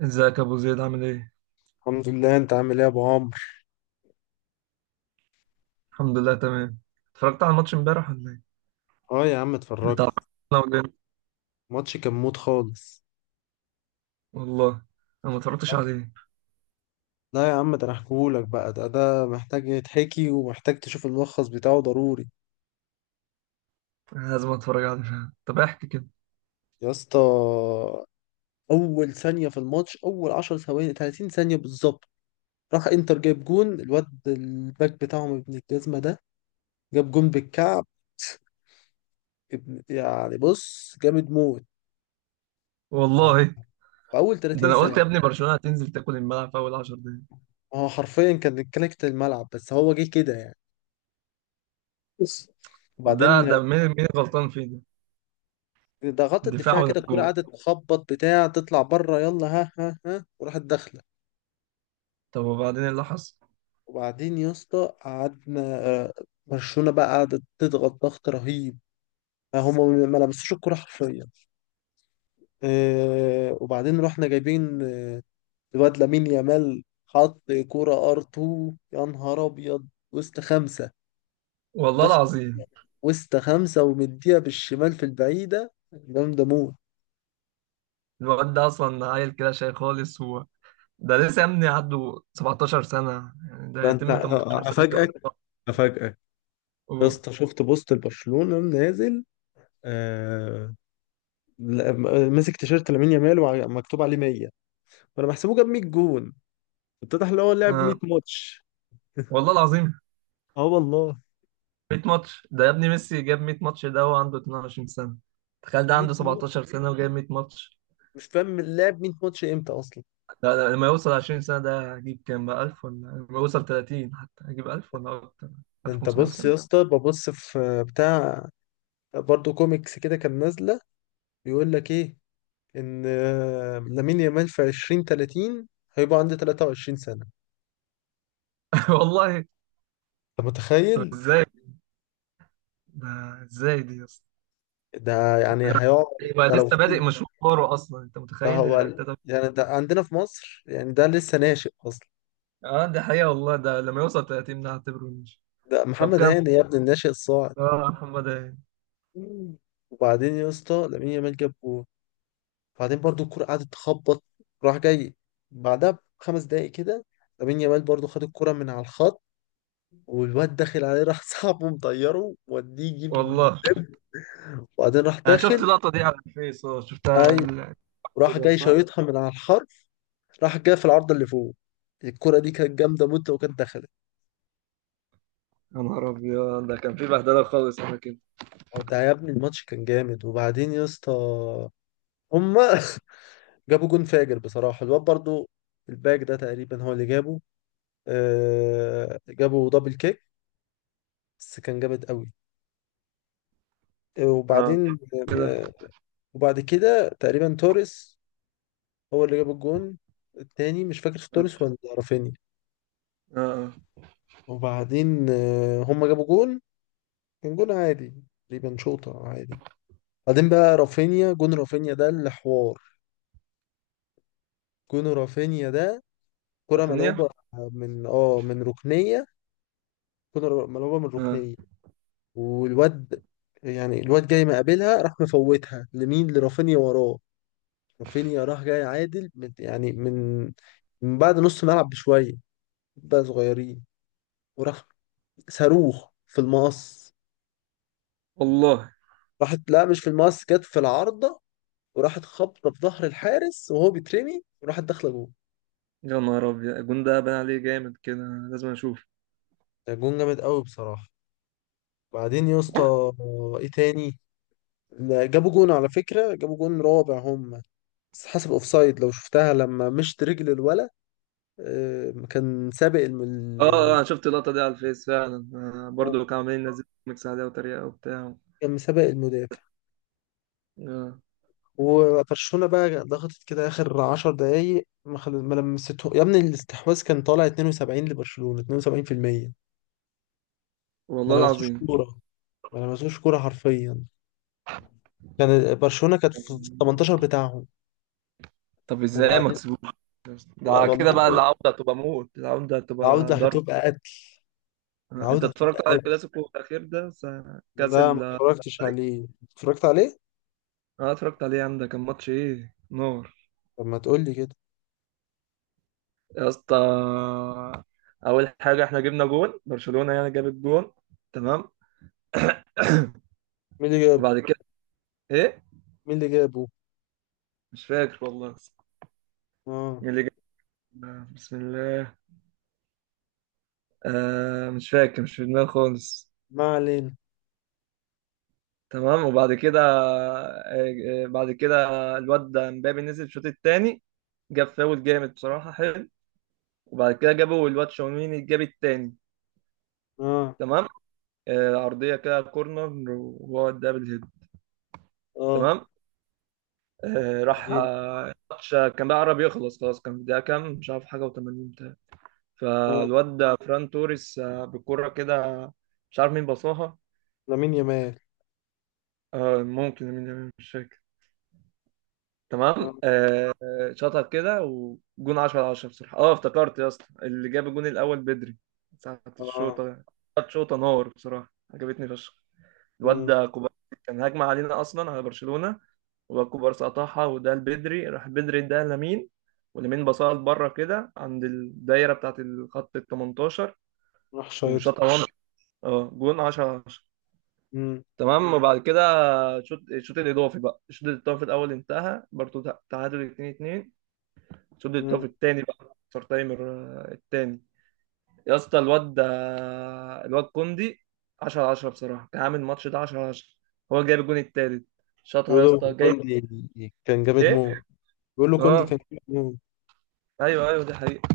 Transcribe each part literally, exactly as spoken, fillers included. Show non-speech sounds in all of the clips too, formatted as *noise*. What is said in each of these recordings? ازيك يا ابو زيد عامل ايه؟ الحمد لله، انت عامل ايه يا ابو عمرو؟ الحمد لله تمام. اتفرجت على الماتش امبارح ولا ايه؟ اه يا عم بتاع اتفرجت. أنا والهند. الماتش كان موت خالص. والله، انا ما اتفرجتش عليه. لا يا عم، ده انا احكيهولك بقى. ده ده محتاج يتحكي ومحتاج تشوف الملخص بتاعه ضروري. أنا لازم اتفرج عليه فعلا. طب احكي كده. يا اسطى، اول ثانيه في الماتش، اول 10 ثواني، ثلاثين ثانية ثانيه بالظبط، راح انتر جايب جون. الواد الباك بتاعهم ابن الجزمه ده جاب جون بالكعب. ابن، يعني بص، جامد موت. ف- والله، في اول ده انا تلاتين ثانية قلت يا ثانيه. ابني برشلونة هتنزل تاكل الملعب في اول 10 دقايق. هو حرفيا كان كلكت الملعب بس هو جه كده يعني. بص. طب ده وبعدين ده مين مين غلطان فيه ده؟ ضغطت الدفاع الدفاع ولا كده، الكرة الجون؟ قعدت تخبط بتاع، تطلع بره، يلا ها ها ها، وراحت داخلة. طب وبعدين ايه اللي حصل؟ وبعدين يا اسطى قعدنا، آه، برشلونة بقى قعدت تضغط ضغط رهيب. آه، هم ما لمسوش الكرة حرفيا. آه، وبعدين رحنا جايبين، آه، الواد لامين يامال حط كرة ار تو، يا نهار ابيض، وسط خمسة، والله دخل. العظيم. وسط خمسة، ومديها بالشمال في البعيدة، جامدة موت. الواد ده اصلا عيل كده شاي خالص هو، ده لسه يا ابني عنده 17 سنة، يعني ده ده انت، هيتم 18 سنة كمان. افاجئك افاجئك. يا أوه. اسطى شفت بوست لبرشلونة نازل، آه، لا- م- ماسك تيشيرت لامين يامال ومكتوب عليه مية. فانا بحسبه جاب 100 جون، اتضح ان هو لعب 100 آه. ماتش. والله العظيم. اه والله. 100 ماتش ده يا ابني، ميسي جاب 100 ماتش ده وهو عنده 22 سنة. تخيل ده عنده 100 ماتش، 17 سنة وجايب 100 ماتش. مش فاهم لعب 100 ماتش امتى اصلا. لا لا، لما يوصل 20 سنة ده هجيب كام بقى، ألف ولا؟ لما يوصل تلاتين حتى هجيب ألف ولا أكتر، ده انت ألف وخمسمية بص يا مثلا. اسطى، ببص في بتاع، برضه كوميكس كده كان نازلة، بيقول لك ايه، ان آه، لامين يامال في عشرين ثلاثين هيبقى عنده 23 سنة. *laughs* والله. انت طب متخيل؟ ازاي ده، ازاي دي يا اسطى؟ ده يعني هيقعد، يبقى ده لو لسه بادئ فضل. مشواره أصلا، أنت ده متخيل هو يا ال- تلاتة- يعني ده عندنا في مصر يعني ده لسه ناشئ اصلا. اه، دي حقيقة والله. ده لما يوصل تلاتين ده هعتبره نيش. ده طب محمد كم، هاني يا ابني الناشئ الصاعد. اه، محمد إيه؟ مم. وبعدين يا اسطى لامين يامال جاب جول، وبعدين برضو الكرة قعدت تخبط، راح جاي بعدها بخمس دقايق كده لامين يامال برضو خد الكرة من على الخط، والواد داخل عليه، راح *laughs* صاحبه مطيره وديه يجيب، والله. وبعدين راح أنا شفت داخل. اللقطة دي على الفيس، اه، شفتها على ايوه، راح ال- جاي صح؟ شايطها من على الحرف، راح جاي في العارضة اللي فوق. الكرة دي كانت جامدة موت لو كانت دخلت. يا نهار أبيض، ده كان في بهدلة خالص على كده. هو ده يا ابني الماتش كان جامد. وبعدين يا اسطى هما *laughs* جابوا جون فاجر بصراحة، الواد برضو الباك ده تقريبا هو اللي جابه. آه جابوا دبل كيك، بس كان جامد قوي. آه، اه، وبعدين كده. آه وبعد كده تقريبا توريس هو اللي جاب الجون التاني، مش فاكر في اه توريس ولا رافينيا. اه، وبعدين آه هما جابوا جون، كان جون عادي، تقريبا شوطة عادي. بعدين بقى رافينيا، جون رافينيا ده اللي حوار. جون رافينيا ده كرة سافونية. ملعوبة من اه من ركنية، كرة ملعوبة من اه ركنية، والواد، يعني الواد جاي مقابلها راح مفوتها لمين، لرافينيا وراه. رافينيا راح جاي عادل من، يعني من من بعد نص ملعب بشوية، بقى صغيرين، وراح صاروخ في المقص. والله. راحت، لا مش في المقص، جت في العارضة وراحت خبطة في ظهر الحارس وهو بيترمي وراحت داخلة جول. يا نهار أبيض، الجون ده بان عليه جامد كده، لازم أشوف. ده جون جامد قوي بصراحة. بعدين يا اسطى، ايه تاني؟ لا، جابوا جون على فكرة، جابوا جون رابع هم، بس حسب اوفسايد. لو شفتها لما مشت رجل الولد، آه، كان سابق الم... اه. اه، ال- أنا شفت اللقطة دي على الفيس فعلا. آه، آه، برضه كانوا عاملين ينزلوا ميكس عليها وتريقة وبتاع. كان مسابق المدافع. آه. وبرشلونة بقى ضغطت كده آخر عشر دقايق، ما خل... ما لمسته يا ابني، الاستحواذ كان طالع اتنين وسبعين لبرشلونة، اتنين وسبعين بالميه. ما والله لمسوش العظيم. كورة، ما لمسوش كورة حرفيا. كان برشلونة كانت في في تمنتاشر بتاعهم. طب ازاي ما وبعدين، كسبوش؟ ده والله كده بقى، العودة هتبقى موت، العودة هتبقى العودة ضرب. هتبقى قتل، آه. انت العودة هتبقى اتفرجت على قتل. الكلاسيكو الأخير ده س- كأس لا ما ال- اتفرجتش الملك؟ عليه. اتفرجت عليه؟ اه، اتفرجت عليه يا عم، ده كان ماتش ايه نار طب ما تقول لي كده. يا اسطى. اول حاجه، احنا جبنا جون برشلونه، يعني جاب الجون. تمام. مين اللي جاب؟ وبعد كده، ايه، مين اللي جابه؟ مش فاكر والله. اه. مين اللي جاب؟ بسم الله. آه، مش فاكر، مش في دماغي خالص. ما علينا. تمام. وبعد كده آه آه، بعد كده الواد ده مبابي نزل الشوط التاني، جاب فاول جامد بصراحه حلو. وبعد كده جابوا الواد شاوميني، جاب التاني. اه. تمام. آه، عرضيه كده كورنر وهو ده بالهيد. اه، تمام. آه، راح بعدين. آه، الماتش كان بقى قرب يخلص خلاص، كان في دقيقة كام مش عارف، حاجة و80. بتاع آه. فالواد ده فران توريس آه، بالكرة كده. مش عارف مين باصاها. لامين يامال. آه، ممكن مين، مش فاكر. تمام. اه. آه، آه، شاطها كده وجون عشرة على عشرة بصراحة. اه افتكرت يا اسطى، اللي جاب الجون الأول بدري ساعة آه. الشوطة، كانت شوطة نار بصراحة، عجبتني فشخ. الواد امم. ده كوبارسي، كان هجمة علينا أصلا على برشلونة، وباكو بارسا قطعها وده لبدري، راح بدري ده لمين، ولمين باصها لبره كده عند الدايره بتاعه الخط ال تمنتاشر، راح شايطها. وشاطها وان، اه، جون عشرة عشرة. امم. تمام. وبعد كده شوط الشوط الاضافي بقى، الشوط الاضافي الاول انتهى برضه تع- تعادل اتنين اتنين. الشوط امم. الاضافي الثاني بقى اكسترا تايمر آه، الثاني. يا اسطى، الواد ده، الواد كوندي، عشرة عشرة بصراحه، كان عامل الماتش ده عشرة عشرة، هو جايب الجون الثالث، شاطها يا بيقولوا اسطى جاي. كوندي كان جامد ايه. موت. بيقولوا كوندي اه، كان جامد موت. ايوه ايوه، دي حقيقة.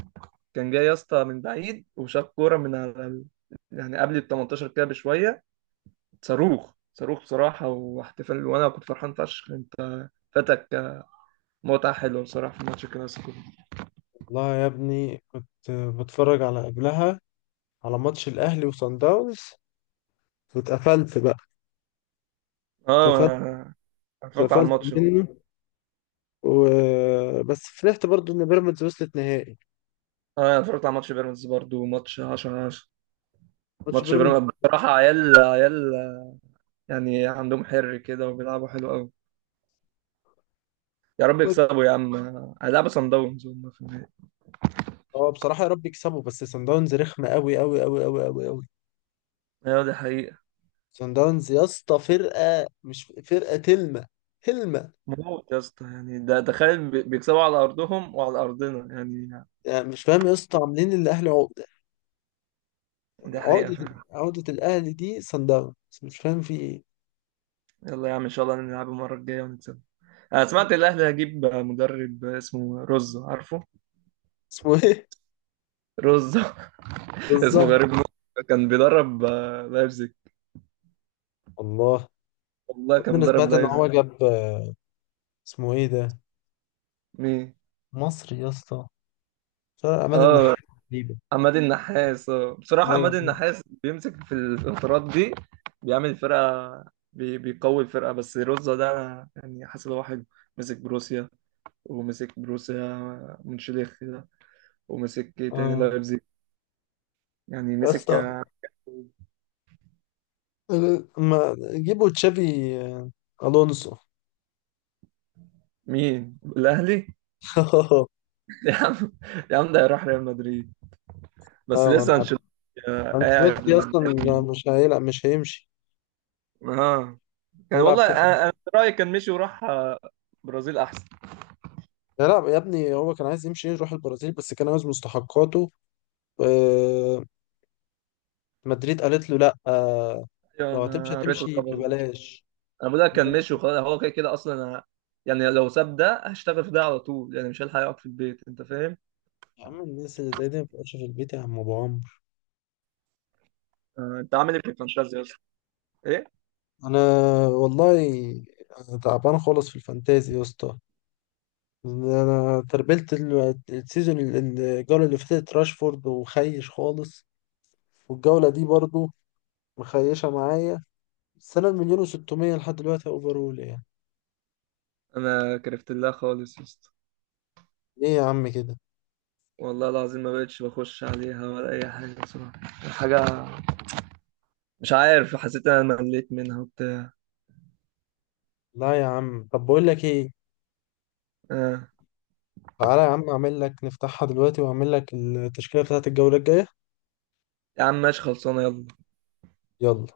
كان جاي يا اسطى من بعيد، وشاف كوره من على ال... يعني قبل ال تمنتاشر كده بشويه، صاروخ صاروخ بصراحه، واحتفال، وانا كنت فرحان فشخ. انت فاتك متعه حلوه بصراحه في ماتش الكلاسيكو. والله يا ابني كنت بتفرج على قبلها، على ماتش الاهلي وصن داونز، واتقفلت بقى، اتقفلت. اه أنا، اتفرجت على اتقفلت الماتش اه. منه و... بس فرحت برضو ان بيراميدز وصلت نهائي. أنا اتفرجت على ماتش بيراميدز برضو، ماتش عشرة عشرة. ماتش ماتش بيراميدز. بيراميدز بصراحه، عيال عيال، يعني عندهم حر كده، وبيلعبوا حلو قوي. يا رب يكسبوا يا عم، هيلعبوا صن داونز هم في النهائي. اه بصراحة يا رب يكسبوا، بس صن داونز رخمة قوي قوي قوي قوي قوي قوي. ايوه، دي حقيقة. سان داونز يا اسطى فرقه، مش فرقه تلمه، تلمه. موت يا اسطى، يعني ده تخيل بي- بيكسبوا على ارضهم وعلى ارضنا يعني. يعني مش فاهم يا اسطى، عاملين الاهلي عقده، يعني ده حقيقة عقده، فعلا. عقده الاهلي دي سان داونز. مش فاهم في ايه. يلا يا عم، إن شاء الله نلعب المرة الجاية ونكسب. أنا سمعت الأهلي هيجيب مدرب اسمه روزو، عارفه؟ اسمه ايه؟ روزو. *laughs* *laughs* اسمه بالظبط. غريب موت، كان بيدرب آه، لايبزيج. الله. والله يا كان ابني انا بيدرب سمعت ان لايبزيج. هو جاب، آه، اسمه ايه ده، مين؟ مصري يا اسطى، فرق عماد النحاس آه. تقريبا. عماد النحاس. آه، بصراحة ايوه. عماد النحاس بيمسك في الفترات دي، بيعمل فرقة، بي... بيقوي الفرقة. بس روزو ده أنا يعني حاسس إن هو حلو، مسك بروسيا، ومسك بروسيا منشليخ ده، ومسك إيه تاني، اه لايبزيج. يعني يا مسك اسطى، آه، ما جيبوا تشافي، آه، الونسو *laughs* مين؟ الأهلي؟ *laughs* يا عم، يا عم ده هيروح ريال مدريد، بس ايوه ما انا لسه عارف. انشيلوتي آه، قاعد. انشيلوتي اصلا مش هيلعب، مش هيمشي. اه. كان هيلعب والله كاس. انا أنا في رايي، كان مشي وراح آه، برازيل احسن. لا لا يا ابني، هو كان عايز يمشي يروح البرازيل بس كان عايز مستحقاته. آه. مدريد قالت له لا. آه، ايوه، لو هتمشي انا قريته هتمشي الخبر ده. ببلاش. انا بقول لك كان لا، مشي وخلاص، هو كده كده اصلا. أنا يعني لو ساب ده هشتغل في ده على طول، يعني مش هلحق اقعد في البيت، انت فاهم. يا عم الناس اللي زي دي ما بتبقاش في البيت يا عم ابو عمرو. آه، انت عامل ايه في الفانتازيا اصلا؟ ايه. انا، والله تعبان خالص في الفانتازي يا اسطى. انا تربلت ال- السيزون، ال- الجوله اللي فاتت راشفورد وخيش خالص، والجوله دي برضو مخيشه معايا. بس انا بمليون و600 لحد دلوقتي اوفرول يعني. انا كرفت الله خالص يا اسطى، ليه يا عم كده؟ والله العظيم ما بقتش بخش عليها ولا اي حاجه بصراحه. حاجه، مش عارف، حسيت إن انا مليت منها وبتاع. لا يا عم، طب بقول لك ايه، آه. تعالى يا عم اعمل لك، نفتحها دلوقتي واعمل لك التشكيلة بتاعت الجولة الجاية. يا عم ماشي خلصانه، يلا. يلا.